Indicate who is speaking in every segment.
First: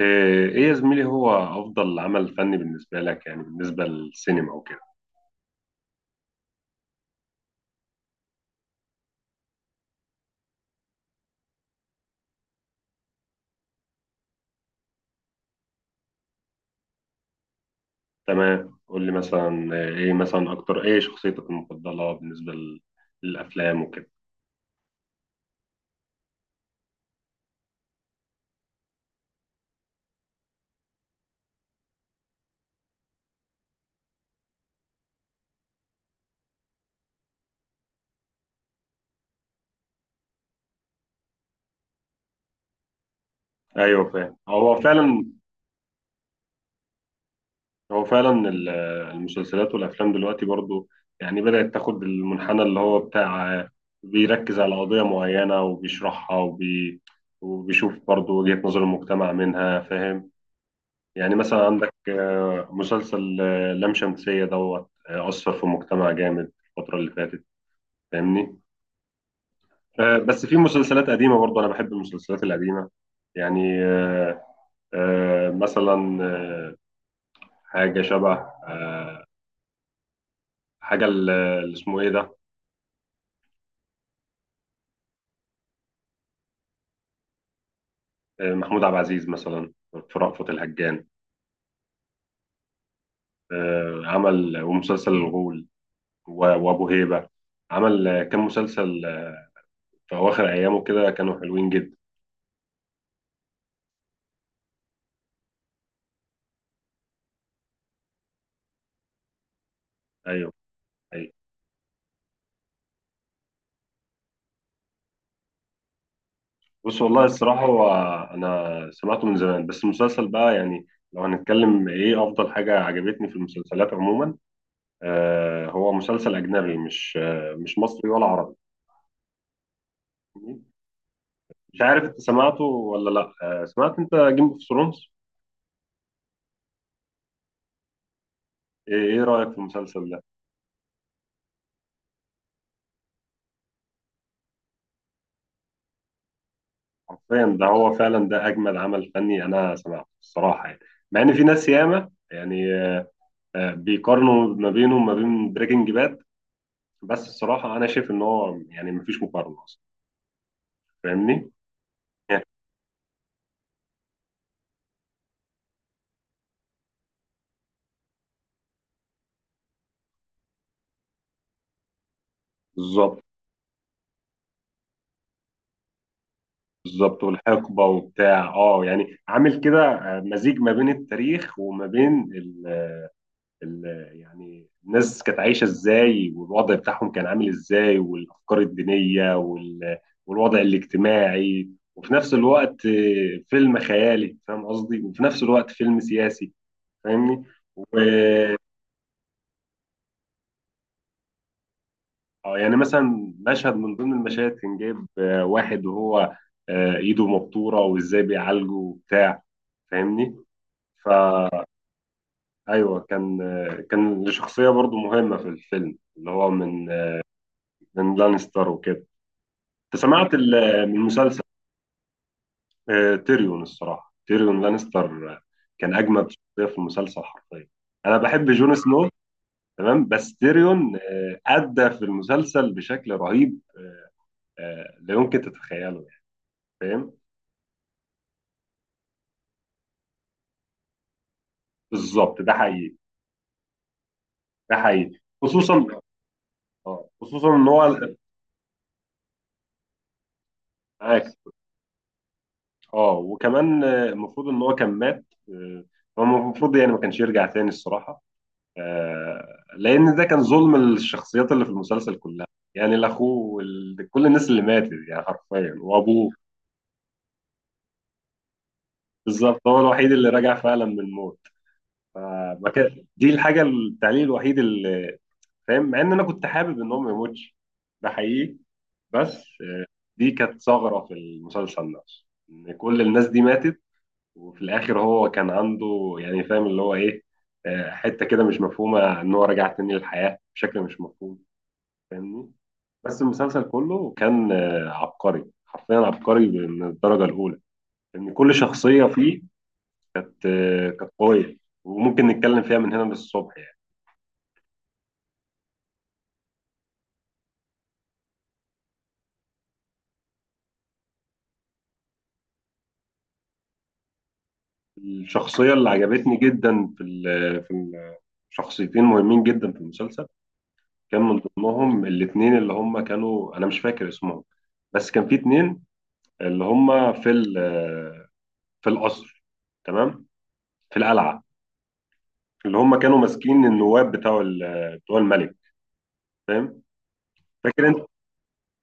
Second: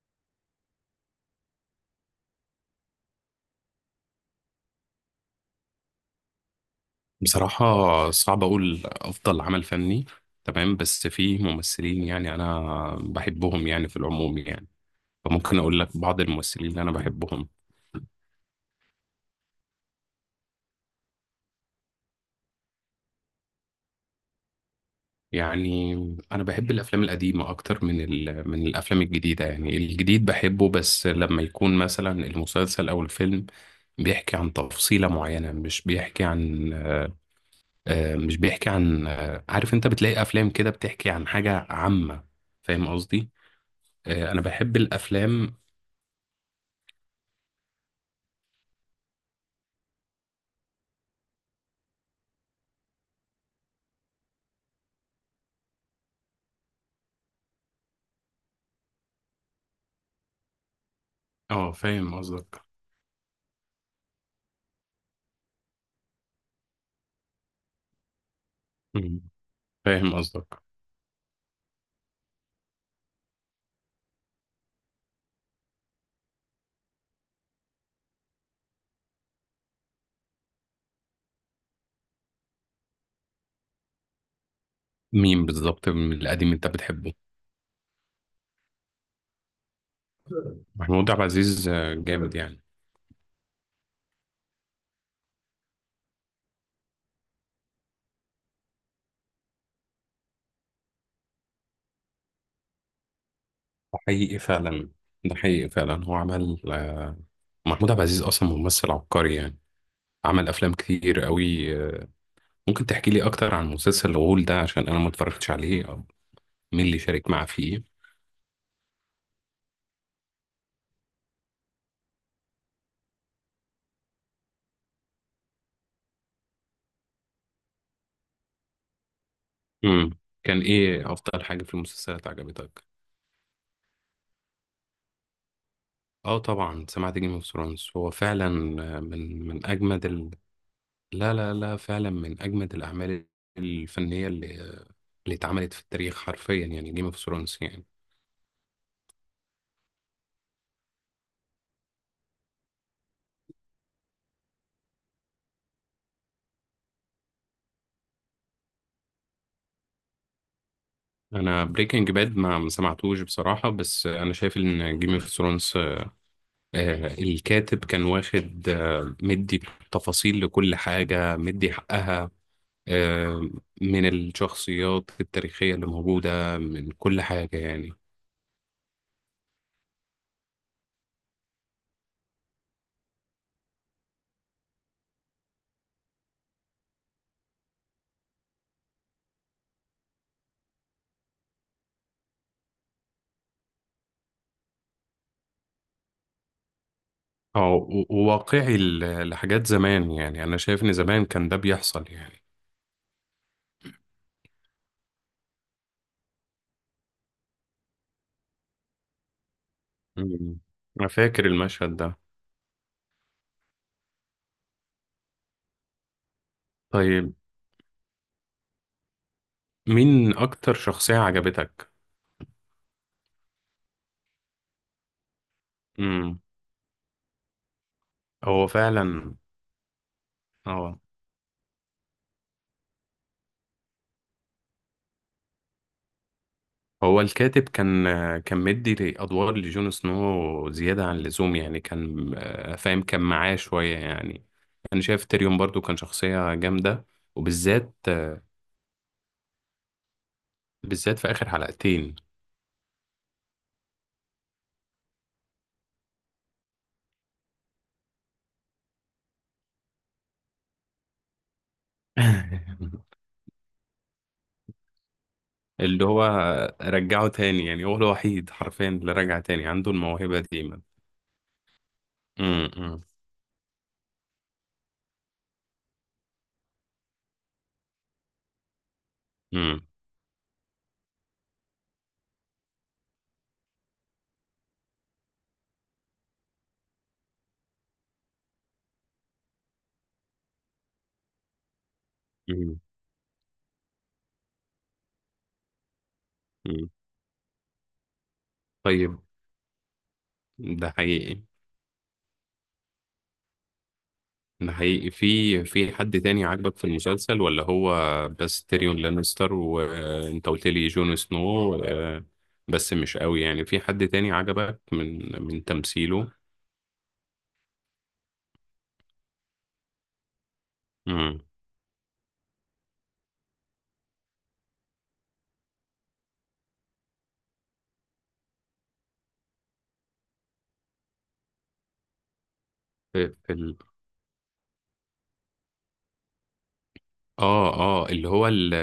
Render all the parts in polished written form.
Speaker 1: إيه إيه يا زميلي، هو أفضل عمل فني بالنسبة لك يعني بالنسبة للسينما وكده؟
Speaker 2: بصراحة، صعب أقول أفضل عمل فني. تمام، بس في ممثلين يعني أنا بحبهم يعني في العموم يعني، فممكن أقول لك بعض الممثلين اللي أنا بحبهم.
Speaker 1: تمام، قول لي مثلا إيه مثلا، أكتر إيه شخصيتك المفضلة بالنسبة للأفلام وكده.
Speaker 2: يعني أنا بحب الأفلام القديمة أكتر من من الأفلام الجديدة. يعني الجديد بحبه بس لما يكون مثلا المسلسل أو الفيلم بيحكي عن تفصيلة معينة، مش بيحكي عن عارف، أنت بتلاقي أفلام كده بتحكي عن حاجة عامة. فاهم قصدي؟
Speaker 1: أيوه فاهم،
Speaker 2: انا بحب
Speaker 1: هو فعلا.
Speaker 2: الافلام.
Speaker 1: هو فعلا المسلسلات والأفلام دلوقتي برضو يعني بدأت تاخد المنحنى اللي هو بتاع بيركز على قضية معينة وبيشرحها وبيشوف برضو وجهة نظر المجتمع منها، فاهم؟ يعني مثلا
Speaker 2: اه،
Speaker 1: عندك
Speaker 2: فاهم قصدك.
Speaker 1: مسلسل لام شمسية دوت أثر في المجتمع جامد الفترة اللي فاتت، فاهمني؟
Speaker 2: مم. فاهم
Speaker 1: بس في
Speaker 2: قصدك.
Speaker 1: مسلسلات قديمة برضه، أنا بحب المسلسلات القديمة يعني، مثلا آه، حاجة شبه آه، حاجة اللي اسمه إيه ده.
Speaker 2: مين بالظبط من القديم انت بتحبه؟
Speaker 1: محمود عبد العزيز مثلا، في رأفت الهجان.
Speaker 2: محمود عبد العزيز جامد يعني.
Speaker 1: عمل ومسلسل الغول وأبو هيبة، عمل كام مسلسل في أواخر أيامه كده كانوا حلوين جدا.
Speaker 2: ده حقيقي فعلا، ده حقيقي فعلا. هو عمل آه، محمود عبد العزيز اصلا ممثل عبقري يعني، عمل
Speaker 1: أيوه.
Speaker 2: افلام كتير
Speaker 1: أيوه.
Speaker 2: قوي. ممكن تحكي لي اكتر عن مسلسل الغول ده عشان انا ما اتفرجتش عليه، او مين اللي
Speaker 1: بص، والله
Speaker 2: شارك معاه
Speaker 1: الصراحة هو،
Speaker 2: فيه؟
Speaker 1: أنا سمعته من زمان. بس المسلسل بقى، يعني لو هنتكلم إيه أفضل حاجة عجبتني في المسلسلات عموما، آه، هو مسلسل أجنبي، مش آه مش مصري ولا عربي.
Speaker 2: كان ايه افضل حاجه في
Speaker 1: مش عارف أنت
Speaker 2: المسلسلات
Speaker 1: سمعته
Speaker 2: عجبتك؟
Speaker 1: ولا لأ. آه، سمعت أنت جيم أوف ثرونز؟
Speaker 2: اه طبعا سمعت جيم اوف ثرونز، هو فعلا.
Speaker 1: إيه إيه
Speaker 2: من
Speaker 1: رأيك في
Speaker 2: من اجمد.
Speaker 1: المسلسل ده؟
Speaker 2: لا لا لا، فعلا من أجمد الأعمال الفنية اللي اتعملت في التاريخ حرفيا، يعني جيم اوف
Speaker 1: حرفيا
Speaker 2: ثرونز
Speaker 1: ده،
Speaker 2: يعني.
Speaker 1: هو فعلا ده أجمد عمل فني أنا سمعته الصراحة يعني. مع إن في ناس ياما يعني آه بيقارنوا ما بينه وما بين بريكنج باد، بس الصراحة أنا شايف إن هو يعني مفيش مقارنة أصلا. فاهمني؟
Speaker 2: أنا بريكنج باد ما سمعتوش بصراحة، بس أنا شايف إن جيم اوف ثرونز الكاتب كان واخد مدي تفاصيل لكل حاجة، مدي حقها
Speaker 1: بالظبط.
Speaker 2: آه، من الشخصيات التاريخية اللي موجودة، من كل
Speaker 1: بالظبط،
Speaker 2: حاجة
Speaker 1: والحقبه
Speaker 2: يعني.
Speaker 1: وبتاع اه، يعني عامل كده مزيج ما بين التاريخ وما بين ال يعني الناس كانت عايشه ازاي، والوضع بتاعهم كان عامل ازاي، والافكار الدينيه والوضع الاجتماعي. وفي نفس الوقت فيلم خيالي، فاهم قصدي؟ وفي نفس الوقت فيلم سياسي، فاهمني؟ و
Speaker 2: وواقعي لحاجات زمان، يعني أنا شايف إن زمان كان ده بيحصل يعني.
Speaker 1: آه، يعني مثلا مشهد من ضمن المشاهد كان جايب واحد وهو ايده مبتوره، وازاي بيعالجه وبتاع، فاهمني؟
Speaker 2: مم. أنا فاكر
Speaker 1: فأيوه،
Speaker 2: المشهد ده.
Speaker 1: كان، كان لشخصية برضو مهمة في الفيلم، اللي هو من،
Speaker 2: طيب،
Speaker 1: من لانستر وكده. أنت سمعت
Speaker 2: مين أكتر
Speaker 1: من
Speaker 2: شخصية
Speaker 1: المسلسل؟
Speaker 2: عجبتك؟
Speaker 1: تيريون الصراحة، تيريون لانستر كان أجمد
Speaker 2: مم.
Speaker 1: شخصية في المسلسل حرفيا. أنا بحب
Speaker 2: هو
Speaker 1: جون سنو،
Speaker 2: فعلا.
Speaker 1: تمام، بس تيريون
Speaker 2: اه.
Speaker 1: أدى في المسلسل بشكل رهيب. لا يمكن تتخيله يعني، فاهم؟
Speaker 2: هو الكاتب كان مدي أدوار لجون سنو زيادة عن اللزوم، يعني كان
Speaker 1: بالظبط، ده حقيقي.
Speaker 2: فاهم، كان معاه شوية يعني.
Speaker 1: ده
Speaker 2: أنا
Speaker 1: حقيقي،
Speaker 2: شايف تيريون برضو كان
Speaker 1: خصوصا
Speaker 2: شخصية جامدة،
Speaker 1: خصوصا ان هو،
Speaker 2: وبالذات في
Speaker 1: معاك.
Speaker 2: آخر حلقتين.
Speaker 1: اه، وكمان المفروض ان هو كان مات هو المفروض يعني ما كانش يرجع تاني الصراحه، لان ده كان ظلم للشخصيات اللي في المسلسل كلها، يعني الاخوه كل الناس اللي ماتت يعني حرفيا،
Speaker 2: اللي هو
Speaker 1: وابوه.
Speaker 2: رجعه تاني، يعني هو الوحيد حرفيا اللي رجع
Speaker 1: بالظبط،
Speaker 2: تاني
Speaker 1: هو
Speaker 2: عنده
Speaker 1: الوحيد اللي
Speaker 2: الموهبة
Speaker 1: رجع
Speaker 2: دي. مم.
Speaker 1: فعلا من الموت، فما
Speaker 2: مم.
Speaker 1: كان دي الحاجه التعليق الوحيد اللي، فاهم؟ مع ان انا كنت حابب ان هو ما يموتش، ده حقيقي. بس
Speaker 2: مم.
Speaker 1: آه، دي كانت ثغره في المسلسل نفسه، ان كل الناس دي ماتت، وفي الاخر هو كان عنده، يعني فاهم اللي هو ايه، حته كده مش مفهومه، ان هو رجع تاني للحياه بشكل مش مفهوم. فاهمني؟ بس المسلسل كله كان عبقري، حرفيا عبقري من
Speaker 2: مم.
Speaker 1: الدرجه الاولى، ان كل شخصيه
Speaker 2: طيب،
Speaker 1: فيه كانت
Speaker 2: ده
Speaker 1: كانت
Speaker 2: حقيقي،
Speaker 1: قويه. وممكن نتكلم فيها من هنا للصبح يعني.
Speaker 2: ده حقيقي. في حد تاني عاجبك في المسلسل، ولا هو بس تيريون لانستر وانت قلت لي جون سنو، بس مش قوي يعني، في حد تاني عجبك من
Speaker 1: الشخصيه اللي
Speaker 2: تمثيله؟
Speaker 1: عجبتني جدا في شخصيتين مهمين جدا في المسلسل، كان من
Speaker 2: امم
Speaker 1: ضمنهم الاثنين اللي هم كانوا، انا مش فاكر اسمهم، بس كان في اتنين اللي هم في القصر، تمام، في القلعه، اللي هم كانوا
Speaker 2: في في
Speaker 1: ماسكين
Speaker 2: ال...
Speaker 1: النواب بتوع بتوع الملك، فاهم؟
Speaker 2: اه
Speaker 1: فاكر انت
Speaker 2: اه، اللي هو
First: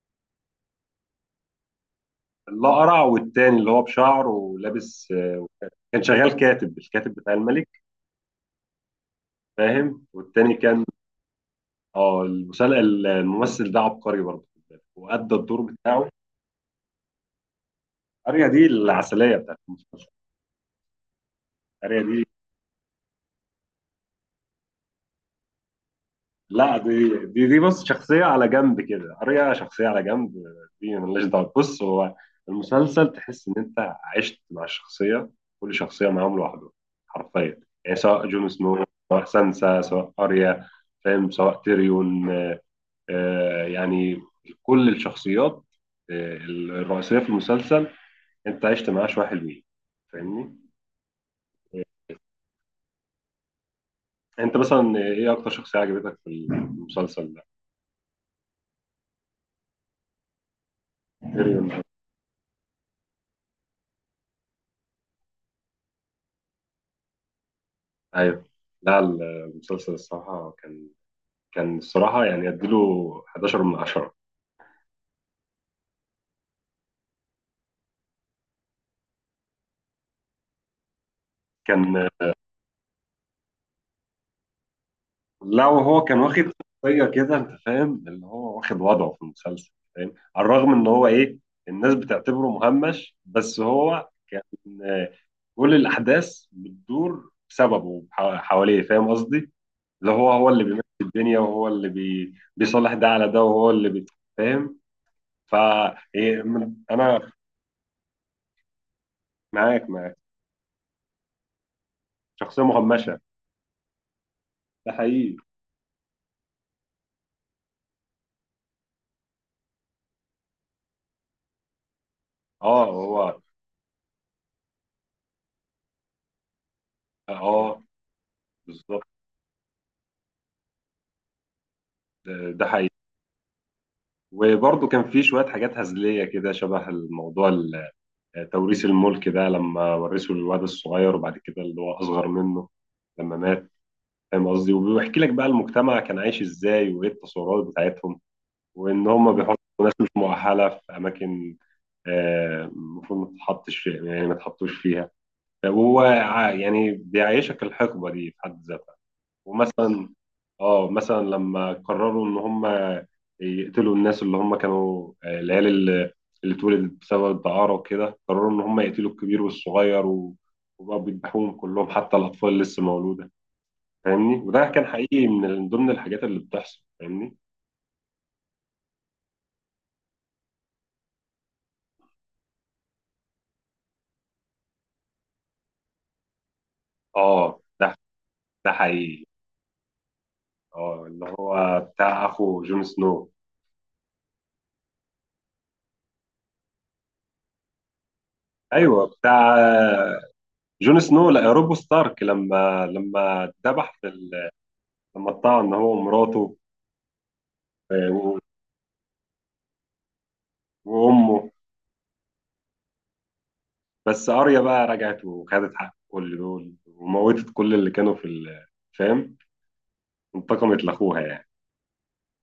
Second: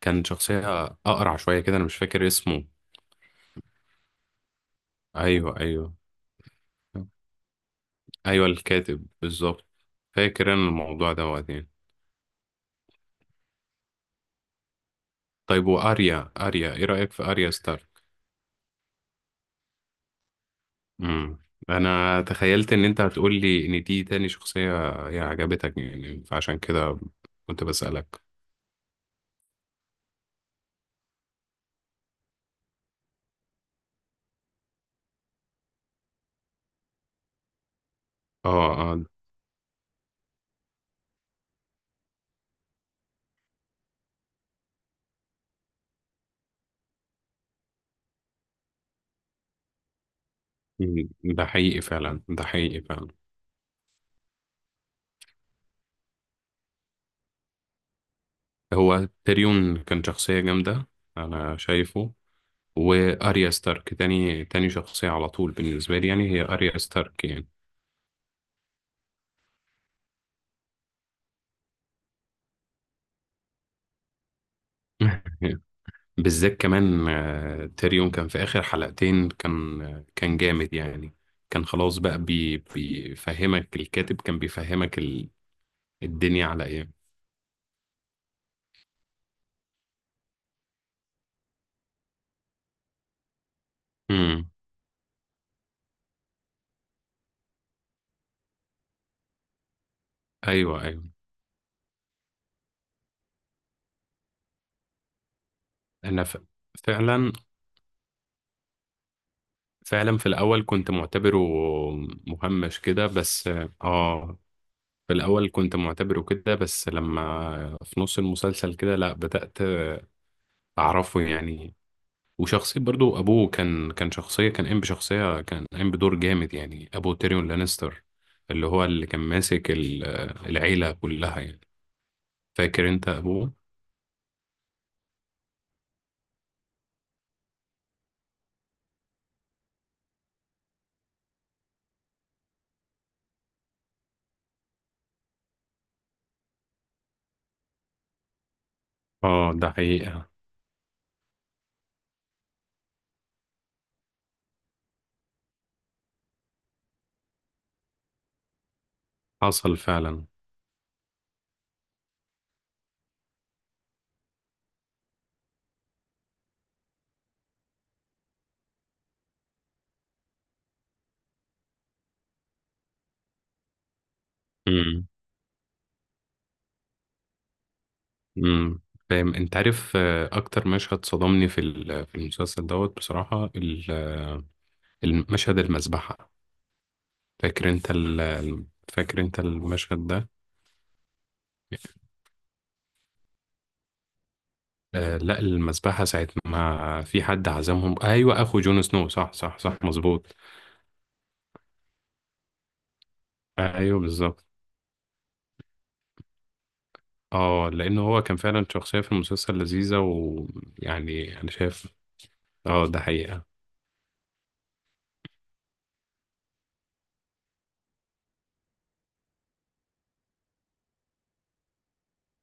Speaker 2: كان شخصية أقرع شوية كده، أنا مش فاكر اسمه.
Speaker 1: الاقرع والتاني اللي هو بشعر ولابس،
Speaker 2: أيوه أيوه.
Speaker 1: كان شغال كاتب، الكاتب بتاع الملك،
Speaker 2: أيوه، الكاتب بالظبط.
Speaker 1: فاهم؟
Speaker 2: فاكر
Speaker 1: والتاني
Speaker 2: أنا
Speaker 1: كان،
Speaker 2: الموضوع ده وقتين.
Speaker 1: اه الممثل ده عبقري برضه، وأدى الدور
Speaker 2: طيب،
Speaker 1: بتاعه.
Speaker 2: وأريا إيه رأيك في أريا ستار؟
Speaker 1: اريا دي العسليه بتاعت المسلسل.
Speaker 2: امم
Speaker 1: اريا دي،
Speaker 2: انا تخيلت ان انت هتقول لي ان دي تاني شخصية هي عجبتك، يعني فعشان
Speaker 1: لا،
Speaker 2: كده
Speaker 1: دي
Speaker 2: كنت
Speaker 1: بص
Speaker 2: بسألك.
Speaker 1: شخصية على جنب كده، قرية شخصية على جنب، دي ملهاش دعوة. بص، هو المسلسل تحس إن أنت عشت مع الشخصية، كل شخصية معاهم لوحده، حرفيا، يعني سواء جون سنو،
Speaker 2: اه اه.
Speaker 1: سواء سانسا، سواء أريا، فاهم؟ سواء تيريون، آه يعني كل الشخصيات آه الرئيسية في المسلسل أنت عشت معاه شوية حلوين. فاهمني؟
Speaker 2: مم، ده حقيقي
Speaker 1: آه،
Speaker 2: فعلا، ده حقيقي فعلا.
Speaker 1: أنت مثلا إيه أكتر شخصية عجبتك في المسلسل ده؟
Speaker 2: هو تيريون كان شخصية جامدة، انا
Speaker 1: تيريون.
Speaker 2: شايفه. واريا ستارك تاني شخصية على طول بالنسبة لي، يعني هي اريا ستارك يعني.
Speaker 1: ايوه. لا، المسلسل الصراحه كان، كان الصراحه يعني اديله 11 من 10.
Speaker 2: بالذات كمان تيريون كان في آخر حلقتين، كان جامد يعني. كان خلاص
Speaker 1: كان،
Speaker 2: بقى بيفهمك الكاتب، كان بيفهمك
Speaker 1: لا، وهو كان واخد
Speaker 2: الدنيا على ايه.
Speaker 1: شخصيه كده، انت فاهم اللي هو واخد وضعه في المسلسل، فاهم؟ على الرغم ان هو ايه، الناس بتعتبره مهمش، بس هو كان
Speaker 2: امم
Speaker 1: آه، كل الاحداث بتدور بسببه حواليه، فاهم قصدي؟ اللي هو، هو اللي
Speaker 2: ايوه
Speaker 1: بيمشي
Speaker 2: ايوه.
Speaker 1: الدنيا، وهو اللي بي... بيصلح ده على ده، وهو اللي بي... فاهم؟ ف،
Speaker 2: انا ف...
Speaker 1: إيه، انا
Speaker 2: فعلا
Speaker 1: معاك، معاك.
Speaker 2: فعلا، في الاول كنت معتبره
Speaker 1: شخصيه
Speaker 2: مهمش كده
Speaker 1: مهمشه،
Speaker 2: بس. اه.
Speaker 1: ده
Speaker 2: في
Speaker 1: حقيقي.
Speaker 2: الاول كنت معتبره كده، بس لما في نص المسلسل كده لا بدأت اعرفه يعني. وشخصية
Speaker 1: اه.
Speaker 2: برضو
Speaker 1: هو
Speaker 2: ابوه كان شخصية كان قايم بدور جامد، يعني ابو تيريون
Speaker 1: اه.
Speaker 2: لانستر، اللي هو
Speaker 1: بالظبط.
Speaker 2: اللي كان ماسك العيلة كلها يعني.
Speaker 1: ده، ده
Speaker 2: فاكر
Speaker 1: حقيقي.
Speaker 2: انت ابوه.
Speaker 1: وبرضه كان في شوية حاجات هزلية كده، شبه الموضوع توريث الملك ده، لما ورثوا للواد الصغير، وبعد كده اللي هو أصغر منه لما مات، فاهم قصدي؟ وبيحكي لك بقى المجتمع كان عايش ازاي، وايه التصورات بتاعتهم، وان هم
Speaker 2: اه
Speaker 1: بيحطوا
Speaker 2: ده
Speaker 1: ناس مش
Speaker 2: حقيقة
Speaker 1: مؤهلة في أماكن المفروض ما تتحطش فيها، يعني ما تحطوش فيها. هو يعني بيعيشك الحقبة دي في حد ذاتها.
Speaker 2: حصل
Speaker 1: ومثلا،
Speaker 2: فعلا.
Speaker 1: اه مثلا لما قرروا ان هم يقتلوا الناس اللي هم كانوا العيال اللي، اللي اتولدت بسبب الدعارة وكده، قرروا ان هم يقتلوا الكبير والصغير وبقوا بيذبحوهم كلهم، حتى الاطفال اللي لسه مولودة. فاهمني؟ وده كان حقيقي من ضمن الحاجات اللي بتحصل، فاهمني؟
Speaker 2: امم فاهم انت، عارف اكتر مشهد صدمني في في المسلسل دوت بصراحة، المشهد المذبحة.
Speaker 1: اه.
Speaker 2: فاكر انت
Speaker 1: ده
Speaker 2: ال- ال-
Speaker 1: ده
Speaker 2: فاكر
Speaker 1: حقيقي.
Speaker 2: انت المشهد ده؟
Speaker 1: اه، اللي هو بتاع اخو جون سنو.
Speaker 2: لا، المذبحة ساعة ما في حد عزمهم. ايوه اخو جون
Speaker 1: ايوه،
Speaker 2: سنو، صح
Speaker 1: بتاع
Speaker 2: صح صح، مظبوط.
Speaker 1: جون سنو، لا روب ستارك، لما اتذبح
Speaker 2: ايوه بالظبط.
Speaker 1: لما اتطعن هو ومراته
Speaker 2: اه، لان
Speaker 1: آه،
Speaker 2: هو كان
Speaker 1: و-
Speaker 2: فعلا شخصية في المسلسل لذيذة، ويعني
Speaker 1: وامه.
Speaker 2: انا شايف. اه ده حقيقة.
Speaker 1: بس اريا بقى رجعت وخدت حق كل دول، وموتت كل اللي كانوا فاهم؟ انتقمت لاخوها يعني.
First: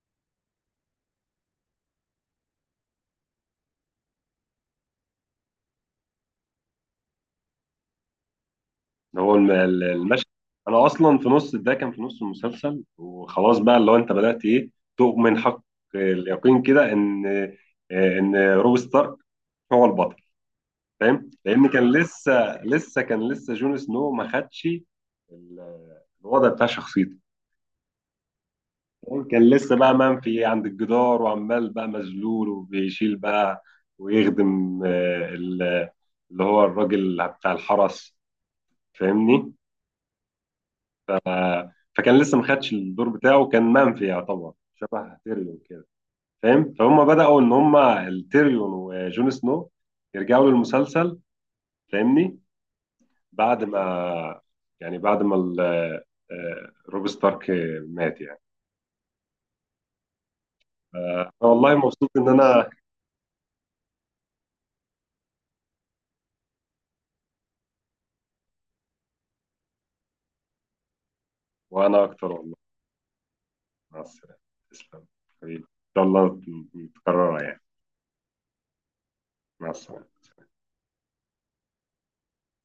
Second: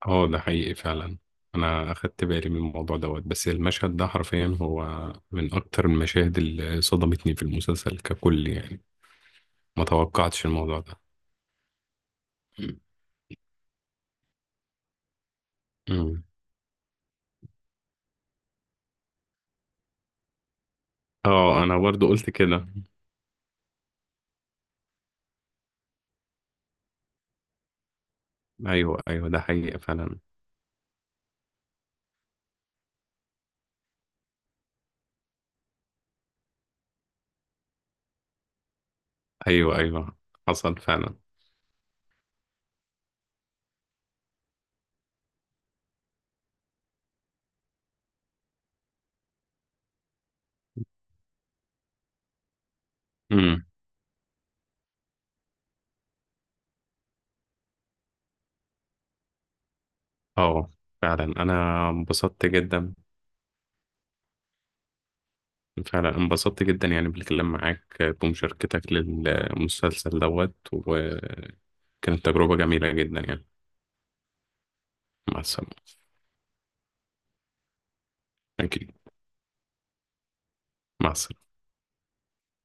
Speaker 2: اه ده حقيقي فعلا. انا اخدت بالي من الموضوع دوت، بس المشهد ده حرفيا هو من اكتر المشاهد اللي صدمتني في المسلسل ككل يعني.
Speaker 1: ده هو
Speaker 2: ما
Speaker 1: المشهد.
Speaker 2: توقعتش الموضوع
Speaker 1: انا
Speaker 2: ده.
Speaker 1: اصلا في نص ده، كان في نص المسلسل وخلاص بقى، اللي هو انت بدات ايه، تؤمن حق
Speaker 2: أمم.
Speaker 1: اليقين كده ان ان روب ستارك هو البطل. فاهم؟
Speaker 2: اه
Speaker 1: لان
Speaker 2: انا
Speaker 1: كان
Speaker 2: برضو قلت
Speaker 1: لسه،
Speaker 2: كده.
Speaker 1: لسه كان لسه جون سنو ما خدش الوضع بتاع شخصيته،
Speaker 2: ايوه ايوه، ده
Speaker 1: كان لسه
Speaker 2: حقيقي
Speaker 1: بقى
Speaker 2: فعلا.
Speaker 1: منفي عند الجدار، وعمال بقى مذلول، وبيشيل بقى، ويخدم اللي هو الراجل بتاع الحرس، فاهمني؟
Speaker 2: ايوه ايوه حصل فعلا.
Speaker 1: فكان لسه ما خدش الدور بتاعه، كان منفي، يعتبر شبه تيريون كده، فاهم؟ فهم بدأوا ان هم التيريون وجون سنو يرجعوا للمسلسل، فاهمني؟ بعد
Speaker 2: امم
Speaker 1: ما، يعني بعد ما روب ستارك مات يعني.
Speaker 2: اه، فعلا انا
Speaker 1: والله مبسوط ان
Speaker 2: انبسطت
Speaker 1: انا،
Speaker 2: جدا، فعلا انبسطت جدا يعني بالكلام معاك بمشاركتك للمسلسل دوت، وكانت
Speaker 1: وانا اكتر والله.
Speaker 2: تجربة جميلة جدا يعني.
Speaker 1: مع السلامة، تسلم
Speaker 2: مع
Speaker 1: حبيبي،
Speaker 2: السلامة.
Speaker 1: إن شاء الله تكررها يعني.
Speaker 2: اكيد.
Speaker 1: مع السلامة.
Speaker 2: مع السلامة.